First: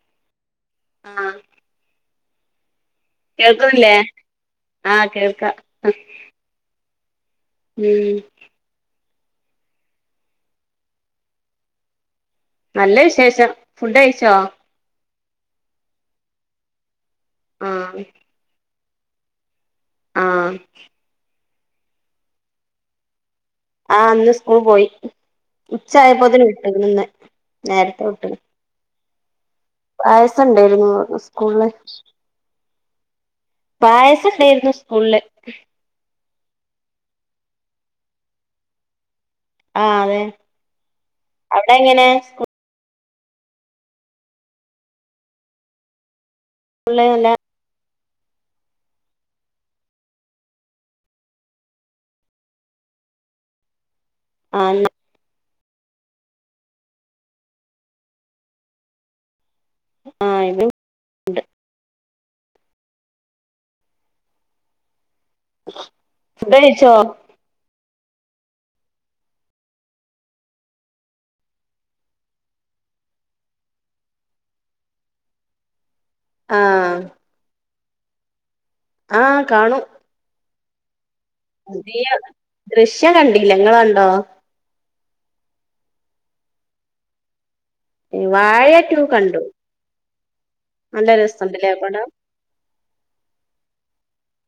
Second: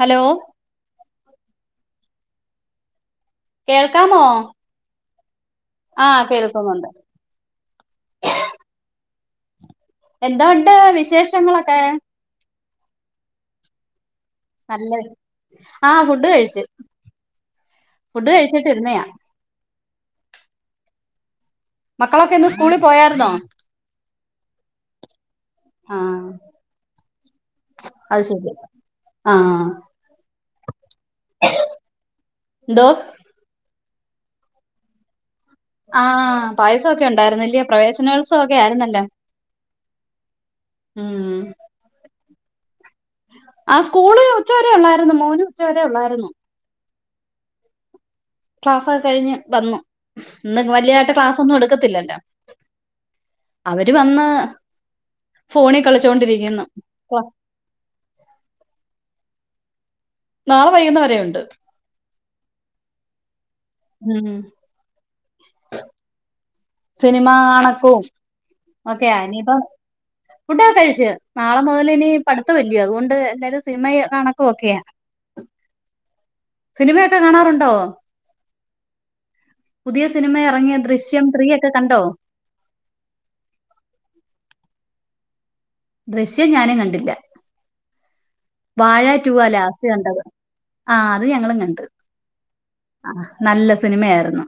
Hello. ആഹ്. കേൾക്കുന്നില്ലേ കേൾക്കാമോ ആഹ് കേൾക്കാം ആഹ് കേൾക്കുന്നുണ്ട്. ഉം. എന്തുണ്ട് വിശേഷങ്ങളൊക്കെ? നല്ല വിശേഷം ഫുഡയിച്ചോ? നല്ല ആഹ് ഫുഡ് കഴിച്. ആഹ്. ഫുഡ് കഴിച്ചിട്ടിരുന്നയാ. ആഹ്. മക്കളൊക്കെ ഇന്ന് സ്‌കൂളി പോയാരുന്നോ? ആഹ് ഇന്ന് സ്കൂള് പോയി ആഹ് ഉച്ചായപ്പോതിന് വിട്ടു ഇന്ന് നേരത്തെ അത് വിട്ണ്. ശരി ആഹ്. പായസം ഇണ്ടായിരുന്നു ഉസ്കൂളില്. എന്തോ പായസണ്ടായിരുന്നു സ്കൂളില്. ആഹ് പായസൊക്കെ ഉണ്ടായിരുന്നല്യ പ്രവേശനോത്സവ ഒക്കെ ആയിരുന്നല്ലോ. ആഹ് അതെ ഉം അവടെ എങ്ങനെ സ്കൂ ആഹ് സ്കൂള് ഉച്ചവരെ ഒള്ളാരുന്ന് മോന് ഉച്ചവരെ ഒള്ളാരുന്നു. [unintelligible] ക്ലാസ്സൊക്കെ കഴിഞ്ഞ് വന്നു ഇന്ന് വല്യായിട്ട് ക്ലാസ്സ് ഒന്നും എടുക്കത്തില്ലല്ലോ. അവര് വന്ന് [unintelligible] ഫോണി കളിച്ചോണ്ടിരിക്കുന്നു. ആഹ് ഇത് നാളെ വൈകുന്ന വരെയുണ്ട്. ഉം. [unintelligible] ഫുഡഴിച്ചോ? സിനിമാ കാണക്കും ഒക്കെയാ ഇനിപ്പം ഫുഡൊക്കെ കഴിച്ചു നാളെ മുതലിനി പഠിത്തവല്ലയോ അതുകൊണ്ട് എല്ലാരും സിനിമ കണക്കുവൊക്കെയാ. [inaudible] ആഹ് സിനിമയൊക്കെ കാണാറുണ്ടോ? ആഹ് കാണും. പുതിയ സിനിമയെറങ്ങിയ ദൃശ്യംത്രീയൊ പുതിയ ദൃശ്യം കണ്ടീല ഇങ്ങള് കണ്ടോ? ദൃശ്യം ഞാനും കണ്ടില്ല വാഴ ടു കണ്ടു വാഴറ്റൂവാ ലാസ്റ്റ് കണ്ടത്. നല്ല ആഹ് അത് ഞങ്ങളും രസണ്ടല്ലേ കണ്ട്. പടം ആഹ് നല്ല സിനിമയാരുന്നു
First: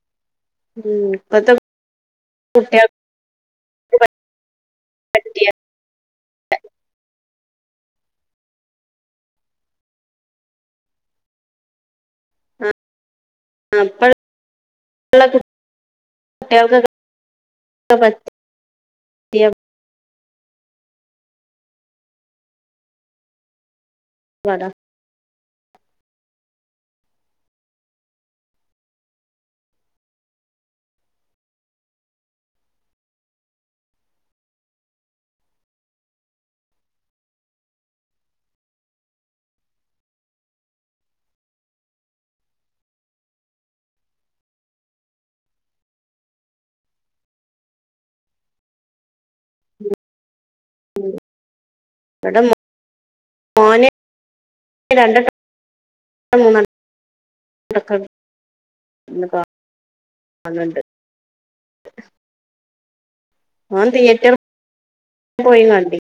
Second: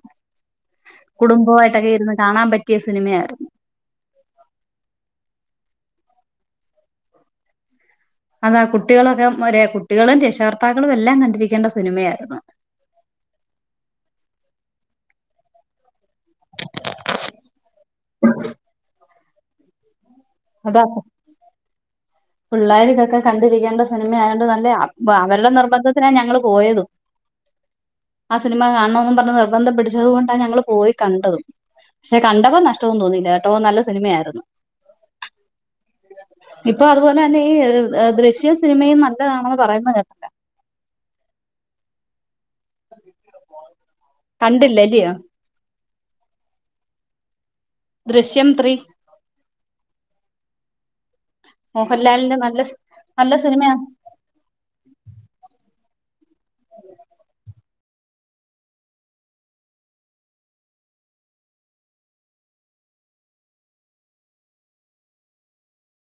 ഉം ഇപ്പത്തെ കുടുംബമായിട്ടൊക്കെ ഇരുന്ന് കാണാൻ പറ്റിയ കുട്ടികൾക്ക് സിനിമയാരുന്നു. [unintelligible] അതാ കുട്ടികളൊക്കെ ഒരേ കുട്ടികളും രക്ഷകർത്താക്കളും എല്ലാം കണ്ടിരിക്കേണ്ട സിനിമയാരുന്നു. ആഹ് ഇപ്പള്ള കുട്ടിയേൾക്കൊക്കെ [unintelligible] അതാക്കും. പിള്ളേരിതൊക്കെ കണ്ടിരിക്കേണ്ട സിനിമായോണ്ട് നല്ല പടാ അവരുടെ നിർബന്ധത്തിനാ ഞങ്ങള് പോയതും. ആഹ് സിനിമ കാണണോന്നും പറഞ്ഞ് നിർബന്ധം പിടിച്ചത് കൊണ്ടാ ഞങ്ങള് പോയി കണ്ടതും. പക്ഷെ കണ്ടപ്പോ നഷ്ട്ടവൊന്നും തോന്നിയില്ല കെട്ടോ നല്ല സിനിമയായിരുന്നു. ഇപ്പൊ അതുപോലെ തന്നെ ഈ ദൃശ്യം സിനിമയും നല്ലതാണെന്ന് പറയുന്ന കേട്ട് കണ്ടില്ല അല്ലിയോ? ദൃശ്യം ത്രീ ഇവിടെ മോഹൻലാലിന്റെ നല്ല നല്ല സിനിമയാ [unintelligible] രണ്ടണ്ണം [unintelligible] മൂന്നെണ്ണം [unintelligible] മോൻ തിയേറ്ററ് പോയി കണ്ട്